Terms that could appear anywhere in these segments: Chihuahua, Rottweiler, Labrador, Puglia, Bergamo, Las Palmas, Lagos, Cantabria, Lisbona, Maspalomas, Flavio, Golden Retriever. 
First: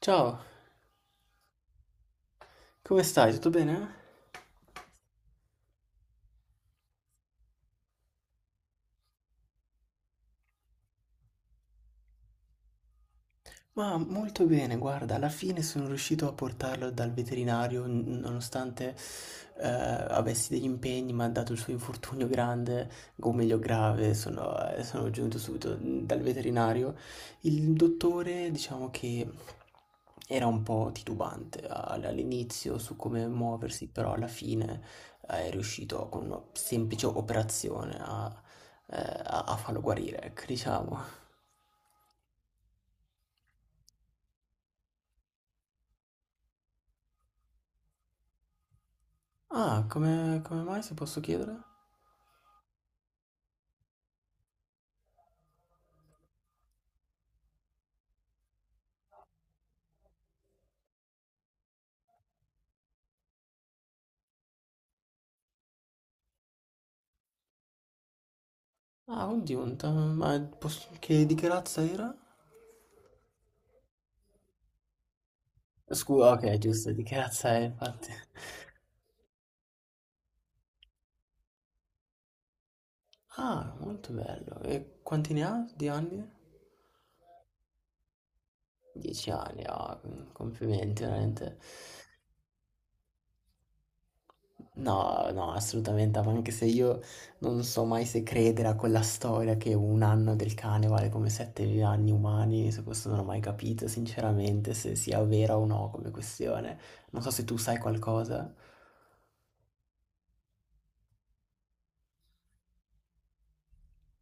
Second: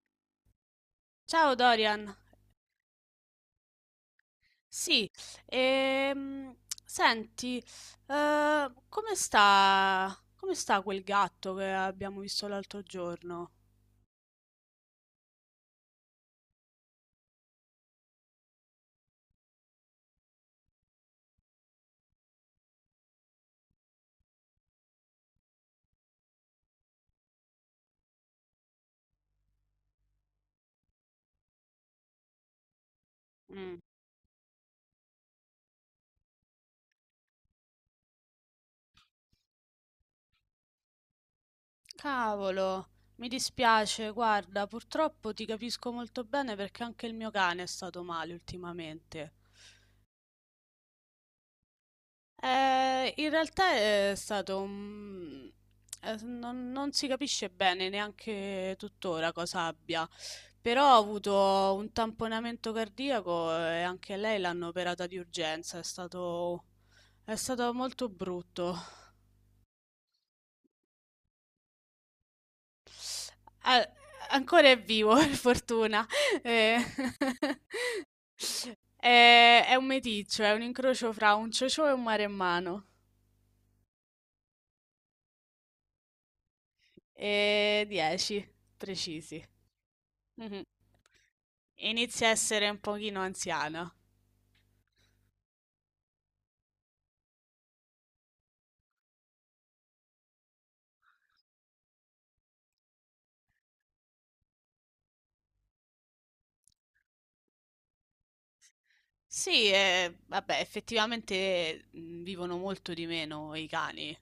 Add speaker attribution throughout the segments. Speaker 1: Ciao,
Speaker 2: Ciao Dorian,
Speaker 1: come stai? Tutto bene?
Speaker 2: sì, ehm, senti, come sta quel gatto che abbiamo visto l'altro giorno?
Speaker 1: Ma molto bene, guarda, alla fine sono riuscito a portarlo dal veterinario, nonostante avessi degli impegni, ma dato il suo infortunio grande, o meglio grave, sono giunto subito dal veterinario. Il dottore, diciamo che era un po' titubante all'inizio su come
Speaker 2: Mm.
Speaker 1: muoversi, però alla fine è riuscito con una semplice operazione eh, a farlo guarire, ecco, diciamo.
Speaker 2: Cavolo, mi dispiace, guarda, purtroppo ti capisco molto bene perché anche il mio cane è stato male ultimamente.
Speaker 1: Ah, come mai, se posso chiedere?
Speaker 2: In realtà è stato un... non si capisce bene neanche tuttora cosa abbia, però ha avuto un tamponamento cardiaco e anche lei l'hanno operata di urgenza, è stato molto brutto.
Speaker 1: Ah, oddio, un ta- ma posso- che, di che razza era?
Speaker 2: Ah, ancora è vivo, per fortuna.
Speaker 1: Scusa, ok,
Speaker 2: Eh,
Speaker 1: giusto, di che razza è, infatti.
Speaker 2: È un meticcio, è un incrocio fra un ciocio e un maremmano.
Speaker 1: Ah, molto bello. E quanti ne ha di anni?
Speaker 2: E 10
Speaker 1: Dieci
Speaker 2: precisi.
Speaker 1: anni, ah, complimenti, veramente.
Speaker 2: Inizia a essere un pochino anziana.
Speaker 1: No, no, assolutamente, ma anche se io non so mai se credere a quella storia che un anno del cane vale come 7 anni umani, su questo non ho mai capito, sinceramente, se sia vera o no come questione. Non so se tu sai qualcosa.
Speaker 2: Sì, vabbè, effettivamente vivono molto di meno i cani.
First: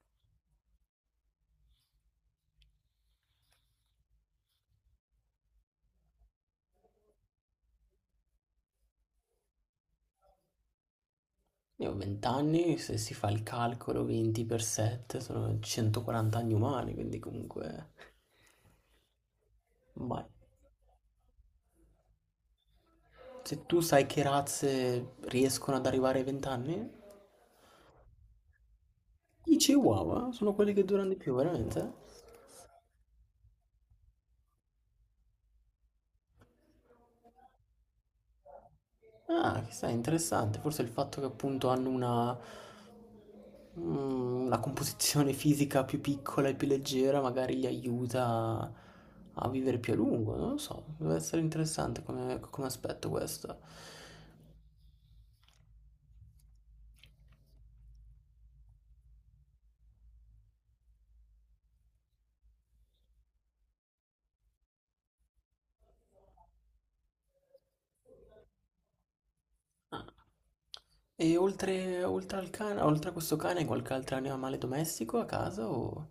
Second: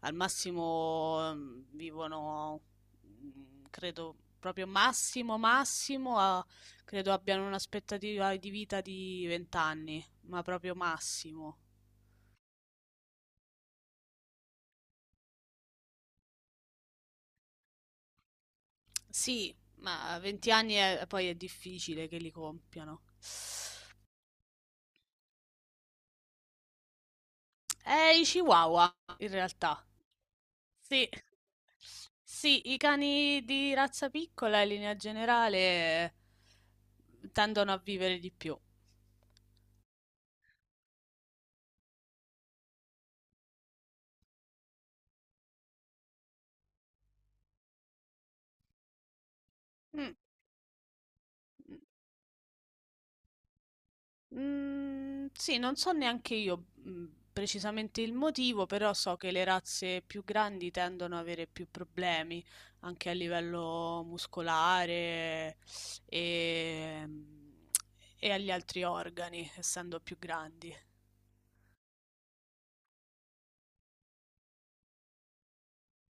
Speaker 2: Al massimo credo, proprio credo abbiano un'aspettativa di vita di 20 anni, ma proprio massimo.
Speaker 1: Io ho 20 anni, se si fa il calcolo 20 per 7 sono 140 anni umani, quindi comunque...
Speaker 2: Sì, ma
Speaker 1: Vai.
Speaker 2: poi è difficile che li compiano.
Speaker 1: Se tu sai che razze riescono ad arrivare ai 20 anni,
Speaker 2: È i Chihuahua, in
Speaker 1: i
Speaker 2: realtà.
Speaker 1: Chihuahua sono quelli che durano
Speaker 2: Sì.
Speaker 1: di più, veramente?
Speaker 2: Sì, i cani di razza piccola in linea generale tendono a vivere di più.
Speaker 1: Ah, chissà, interessante. Forse il fatto che appunto hanno una, una composizione fisica più piccola e più leggera magari li aiuta a vivere più a
Speaker 2: Mm,
Speaker 1: lungo, non lo so. Deve essere interessante come aspetto questo.
Speaker 2: mm, sì, non so neanche io precisamente il motivo, però so che le razze più grandi tendono ad avere più problemi anche a livello muscolare e, e agli altri organi, essendo
Speaker 1: Ah,
Speaker 2: più grandi.
Speaker 1: e oltre al cane, oltre a questo cane, qualche altro animale domestico a casa o...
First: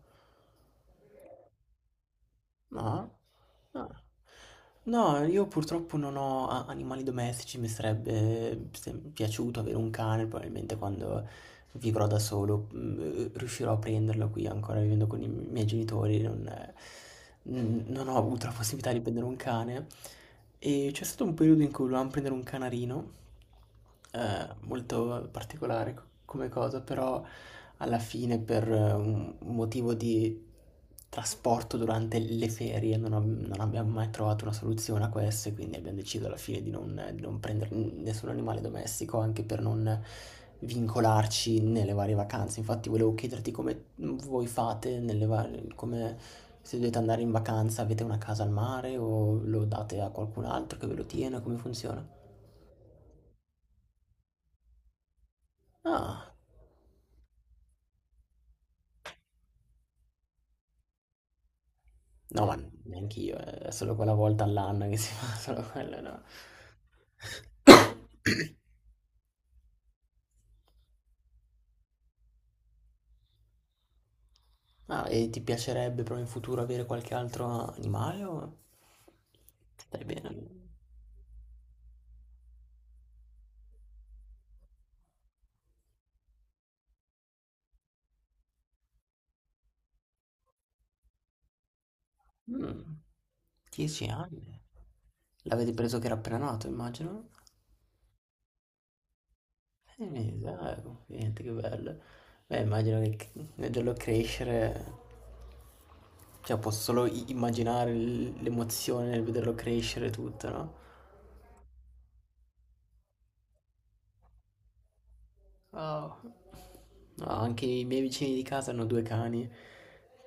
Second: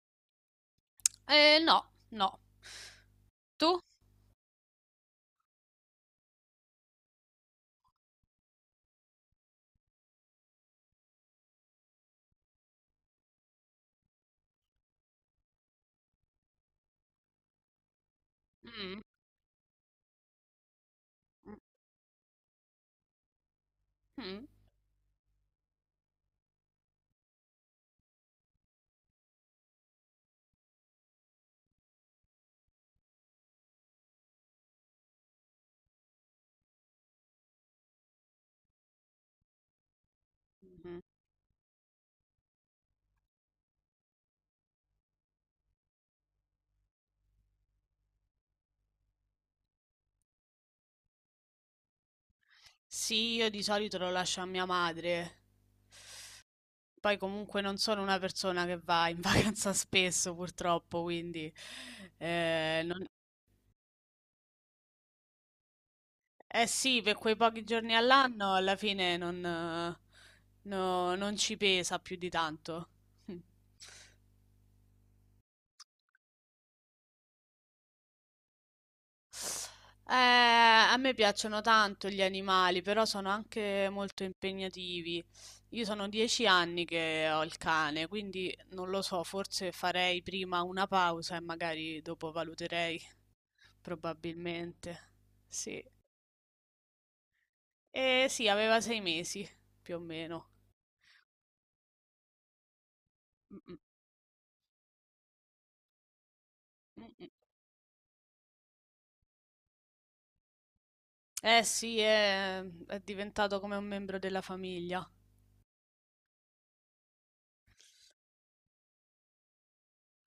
Speaker 2: No, no.
Speaker 1: No?
Speaker 2: Tu?
Speaker 1: No. No, io purtroppo non ho animali domestici, mi sarebbe piaciuto avere un cane, probabilmente quando vivrò da solo riuscirò a prenderlo qui ancora vivendo con i miei genitori, non ho avuto la possibilità di
Speaker 2: Mm.
Speaker 1: prendere un cane. E c'è stato un periodo in cui volevamo prendere un canarino,
Speaker 2: Mh.
Speaker 1: molto particolare come cosa, però alla fine per un motivo di trasporto durante le ferie non abbiamo mai trovato una soluzione a questo e quindi abbiamo deciso alla fine di non prendere nessun animale domestico anche per non
Speaker 2: Mh-mh.
Speaker 1: vincolarci nelle varie vacanze. Infatti volevo chiederti come voi fate nelle varie, come se dovete andare in vacanza, avete una casa al mare o lo date a qualcun altro che ve lo tiene, come funziona?
Speaker 2: Sì, io di solito lo lascio a mia madre.
Speaker 1: Ah,
Speaker 2: Poi comunque non sono una persona che va in vacanza spesso purtroppo, quindi
Speaker 1: no, ma
Speaker 2: eh, non-
Speaker 1: neanche io, è solo quella volta all'anno che si fa solo quello, no.
Speaker 2: eh sì, per quei pochi giorni all'anno alla fine non ci pesa più di tanto.
Speaker 1: Ah, e ti piacerebbe però in futuro avere qualche altro animale o stai bene?
Speaker 2: A me piacciono tanto gli animali, però sono anche molto impegnativi. Io sono dieci anni che ho il cane, quindi non lo so, forse farei prima una pausa e magari dopo
Speaker 1: Mm,
Speaker 2: valuterei,
Speaker 1: 10 anni.
Speaker 2: probabilmente.
Speaker 1: L'avete
Speaker 2: Sì.
Speaker 1: preso che era appena nato, immagino?
Speaker 2: Eh sì, aveva sei mesi, più o
Speaker 1: Mi
Speaker 2: meno.
Speaker 1: sa, complimenti, che bello. Beh, immagino che
Speaker 2: Mm, mm,
Speaker 1: vederlo crescere, cioè posso
Speaker 2: mm,
Speaker 1: solo
Speaker 2: mm.
Speaker 1: immaginare l'emozione nel vederlo crescere tutto, no?
Speaker 2: Eh sì, è diventato come un membro della famiglia.
Speaker 1: Wow. No, anche i miei vicini di casa hanno 2 cani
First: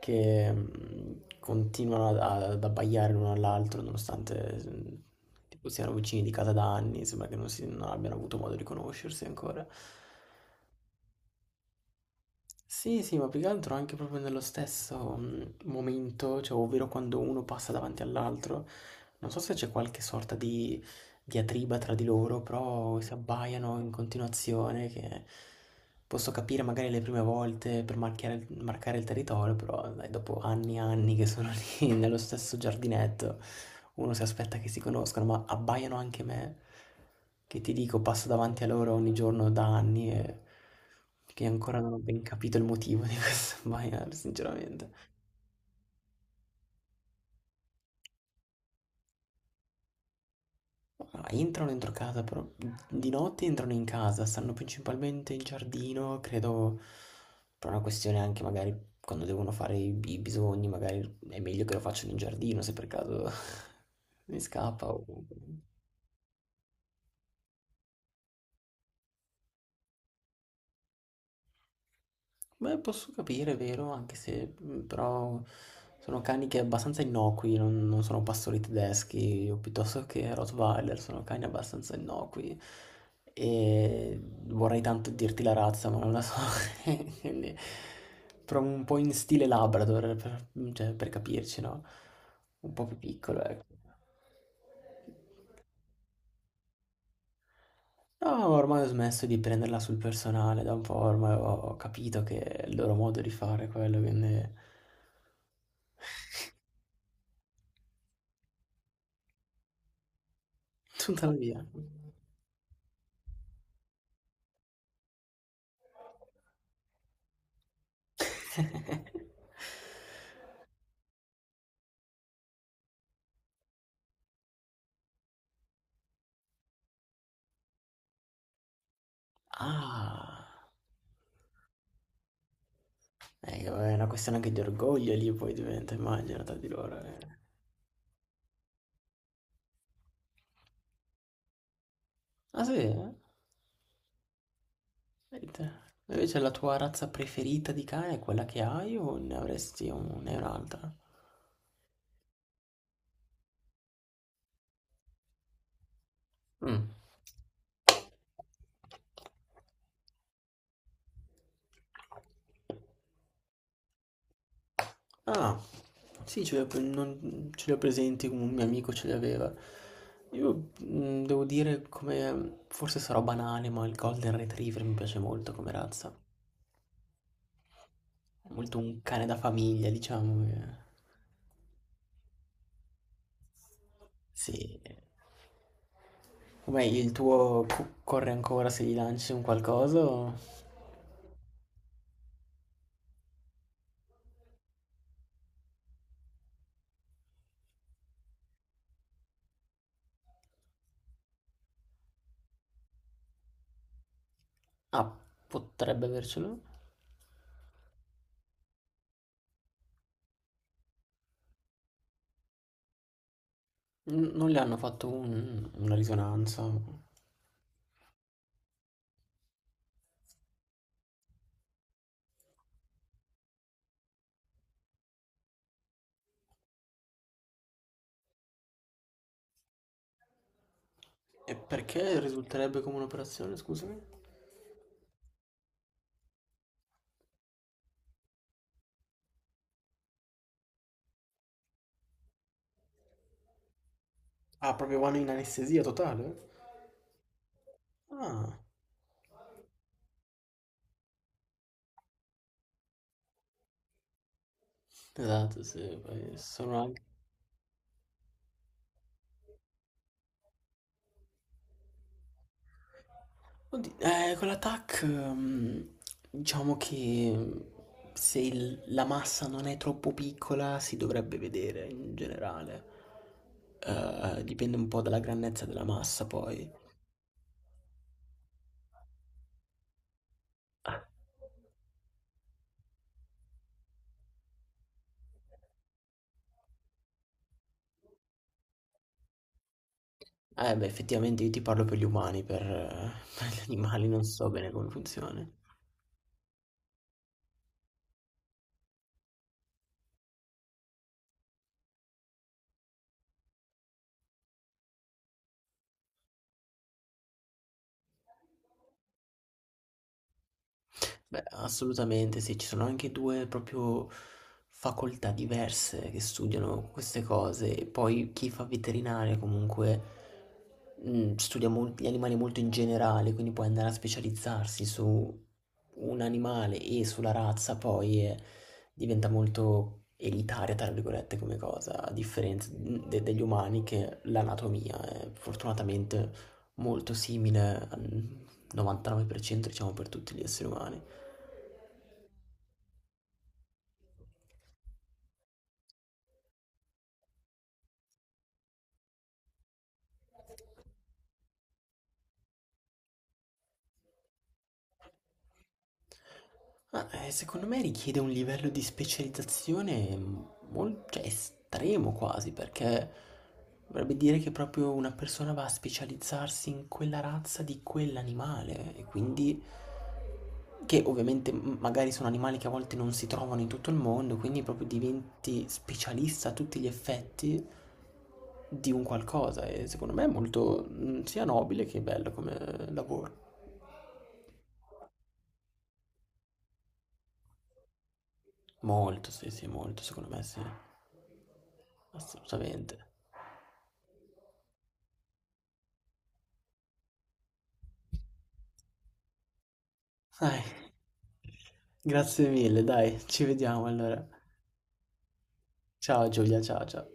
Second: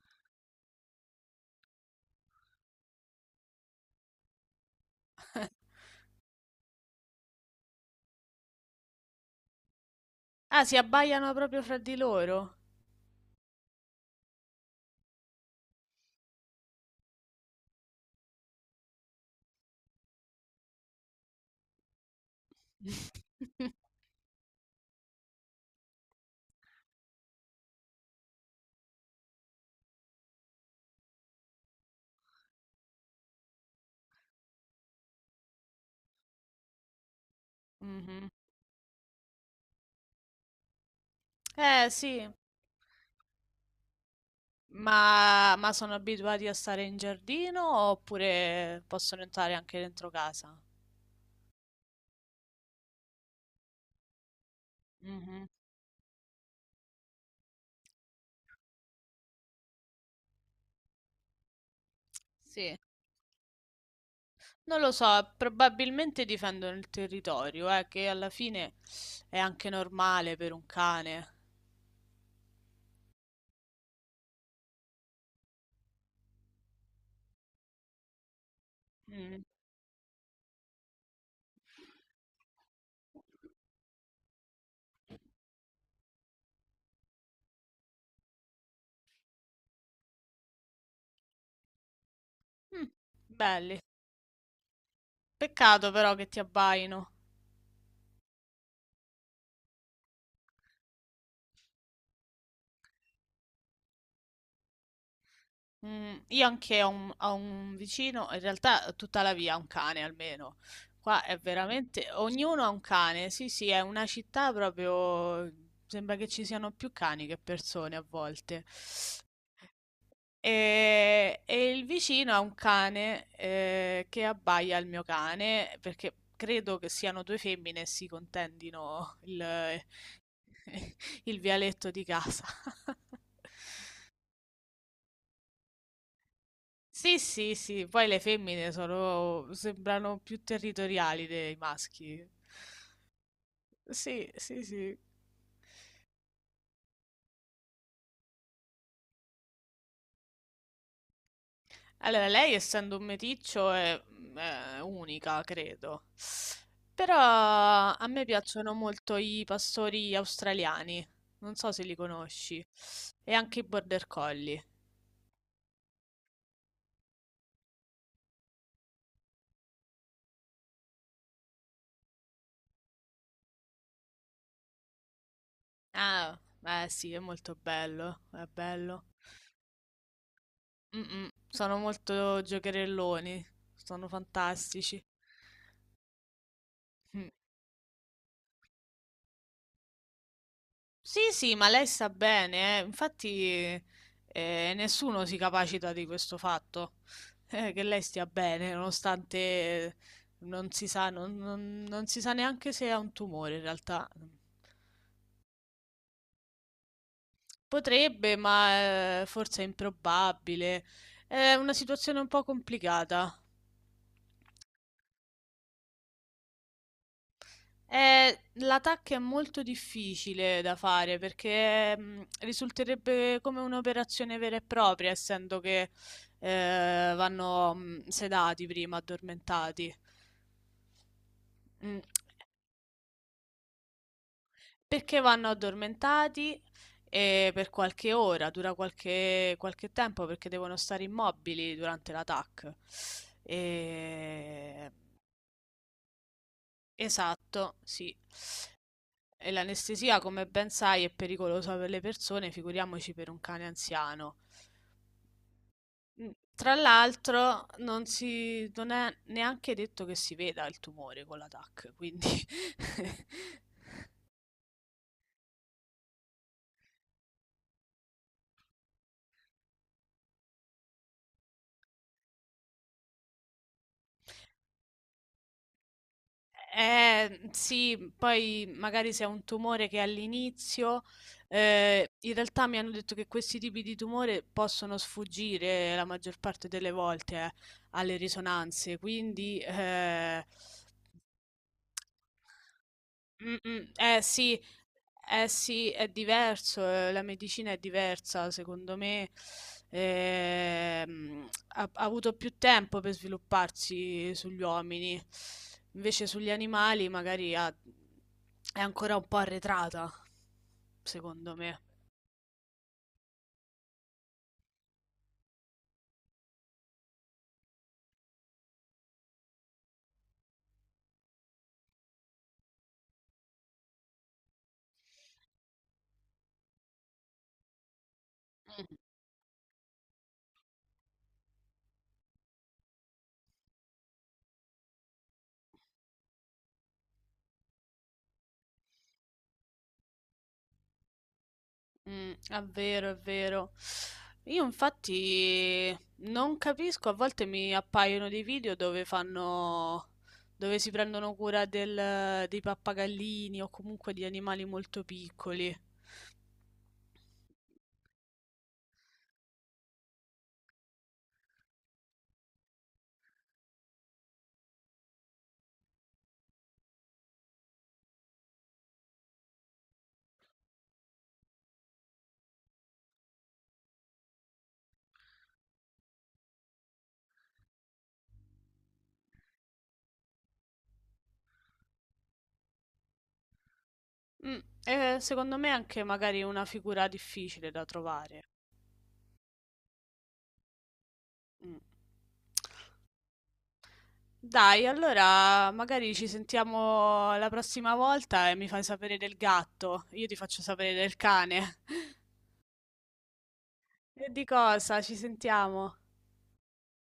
Speaker 1: che continuano ad abbaiare l'uno all'altro nonostante tipo, siano vicini di casa da anni, sembra che non abbiano avuto modo di conoscersi ancora.
Speaker 2: Ah, si abbaiano proprio fra di loro.
Speaker 1: Sì, sì, ma più che altro anche proprio nello stesso momento, cioè, ovvero quando uno passa davanti all'altro, non so se c'è qualche sorta di diatriba tra di loro, però si abbaiano in continuazione, che posso capire magari le prime volte per marcare il territorio, però dai, dopo anni e anni che sono lì nello stesso giardinetto, uno si aspetta che si conoscano, ma abbaiano anche me, che ti dico, passo
Speaker 2: Mhm.
Speaker 1: davanti a loro ogni giorno da anni e che ancora
Speaker 2: Eh
Speaker 1: non ho ben
Speaker 2: sì.
Speaker 1: capito il motivo di questo abbaiare, sinceramente.
Speaker 2: Ma sono abituati a stare in giardino oppure possono entrare anche dentro casa?
Speaker 1: Ma entrano dentro casa, però di notte entrano in casa, stanno principalmente in
Speaker 2: Mhm.
Speaker 1: giardino, credo per una questione anche magari quando devono fare i bisogni, magari è meglio che lo facciano in giardino se
Speaker 2: Sì,
Speaker 1: per caso mi
Speaker 2: non
Speaker 1: scappa
Speaker 2: lo
Speaker 1: o...
Speaker 2: so, probabilmente difendono il territorio, che alla fine è anche normale per un cane.
Speaker 1: Beh, posso capire, è vero, anche se però sono cani che abbastanza innocui, non, non sono pastori
Speaker 2: Mm.
Speaker 1: tedeschi, o piuttosto che Rottweiler, sono cani abbastanza innocui. E vorrei tanto dirti la razza, ma non la so. Quindi, però un po' in stile Labrador, per, cioè, per capirci, no? Un po'
Speaker 2: Mm,
Speaker 1: più piccolo, ecco.
Speaker 2: belli. Peccato però che ti abbaino.
Speaker 1: No, ormai ho smesso di prenderla sul personale, da un po' ormai ho capito che è il loro modo di fare quello, quindi...
Speaker 2: Mm, io anche ho un vicino, in realtà tutta la via ha un cane almeno. Qua è
Speaker 1: Tuttavia.
Speaker 2: veramente, ognuno ha un cane, sì sì, è una città proprio, sembra che ci siano più cani che persone a volte. E il vicino ha un cane che abbaia al mio cane, perché credo che siano due femmine e
Speaker 1: Ah,
Speaker 2: il vialetto di casa.
Speaker 1: è una questione anche di orgoglio lì poi diventa, immagino, tra di loro. Eh.
Speaker 2: Sì, sì, sì, poi sembrano più territoriali dei maschi.
Speaker 1: Ah sì? Eh?
Speaker 2: Sì, sì, sì.
Speaker 1: Vedi te. Invece la tua razza preferita di cane è quella che hai o ne avresti ne hai un'altra?
Speaker 2: Allora, lei essendo un meticcio è unica, credo.
Speaker 1: Mm.
Speaker 2: Però a me piacciono molto i pastori australiani, non so se li conosci, e anche i border collie.
Speaker 1: Ah, sì, ce li ho, ce li ho presenti, un mio amico ce li aveva. Io devo dire come, forse sarò banale, ma il Golden Retriever mi piace molto come razza.
Speaker 2: Ah, beh sì, è molto bello, è
Speaker 1: È molto un
Speaker 2: bello.
Speaker 1: cane da famiglia, diciamo. Che...
Speaker 2: Mm, mm, sono molto giocherelloni, sono
Speaker 1: Sì.
Speaker 2: fantastici.
Speaker 1: Com'è il
Speaker 2: Mm.
Speaker 1: tuo corre ancora se gli lanci un qualcosa? O...
Speaker 2: Sì, sì, ma lei sta bene, eh. Infatti nessuno si capacita di questo fatto, che lei stia bene, nonostante non si sa neanche se ha un tumore in realtà.
Speaker 1: Ah, potrebbe avercelo.
Speaker 2: Potrebbe, ma forse è improbabile. È una situazione un po' complicata.
Speaker 1: Non le hanno fatto una risonanza.
Speaker 2: L'attacco è molto difficile da fare perché risulterebbe come un'operazione vera e propria, essendo che vanno sedati prima, addormentati.
Speaker 1: E
Speaker 2: Mm,
Speaker 1: perché risulterebbe come un'operazione, scusami?
Speaker 2: perché vanno addormentati per qualche ora, dura qualche tempo perché devono stare immobili durante l'attacco.
Speaker 1: Ah,
Speaker 2: Eh,
Speaker 1: proprio vanno in anestesia totale?
Speaker 2: esatto, sì.
Speaker 1: Ah,
Speaker 2: E l'anestesia, come ben sai, è pericolosa per le persone, figuriamoci per un cane anziano.
Speaker 1: esatto, sì,
Speaker 2: Mm,
Speaker 1: poi
Speaker 2: tra
Speaker 1: sono anche...
Speaker 2: l'altro, non è neanche detto che si veda il tumore con la TAC, quindi
Speaker 1: Oddio, con l'attack, diciamo che se la massa non è troppo piccola si dovrebbe vedere in generale. Dipende un po' dalla grandezza della massa poi.
Speaker 2: Sì, poi magari se è un tumore che all'inizio, in realtà mi hanno detto che questi tipi di tumore possono sfuggire la maggior parte delle volte, alle risonanze, quindi
Speaker 1: Eh beh, effettivamente io ti parlo per gli umani, per, per
Speaker 2: mm,
Speaker 1: gli
Speaker 2: mm,
Speaker 1: animali non so bene come funziona.
Speaker 2: eh sì, è diverso, la medicina è diversa, secondo me ha avuto più tempo per svilupparsi sugli uomini, invece sugli animali è ancora un po' arretrata,
Speaker 1: Beh,
Speaker 2: secondo me.
Speaker 1: assolutamente sì, ci sono anche due proprio facoltà diverse che studiano queste cose. E poi chi fa veterinaria comunque studia gli animali molto in generale, quindi puoi andare a specializzarsi su un animale e sulla razza, poi diventa molto elitaria, tra virgolette, come cosa, a differenza degli umani che l'anatomia è fortunatamente molto simile al 99% diciamo per tutti gli esseri umani.
Speaker 2: Mm, è vero, è vero. Io infatti non capisco, a volte mi appaiono dei dove si prendono cura dei pappagallini o comunque di animali molto piccoli.
Speaker 1: Ma, secondo me richiede un livello di specializzazione mol cioè estremo quasi, perché vorrebbe dire che proprio una persona va a specializzarsi in quella razza di quell'animale e quindi che ovviamente m magari sono animali che a volte non si trovano in tutto il mondo, quindi proprio diventi specialista a tutti gli effetti di un qualcosa e secondo me è molto, sia nobile che bello come lavoro.
Speaker 2: Mm, e secondo me è anche magari una figura difficile da trovare.
Speaker 1: Molto, sì, sì, molto, secondo me sì,
Speaker 2: Mm.
Speaker 1: assolutamente.
Speaker 2: Dai, allora magari ci sentiamo la prossima volta e mi fai sapere del gatto, io ti faccio
Speaker 1: Dai,
Speaker 2: sapere del cane.
Speaker 1: grazie mille, dai, ci vediamo allora.
Speaker 2: E di cosa? Ci sentiamo.
Speaker 1: Ciao Giulia, ciao ciao.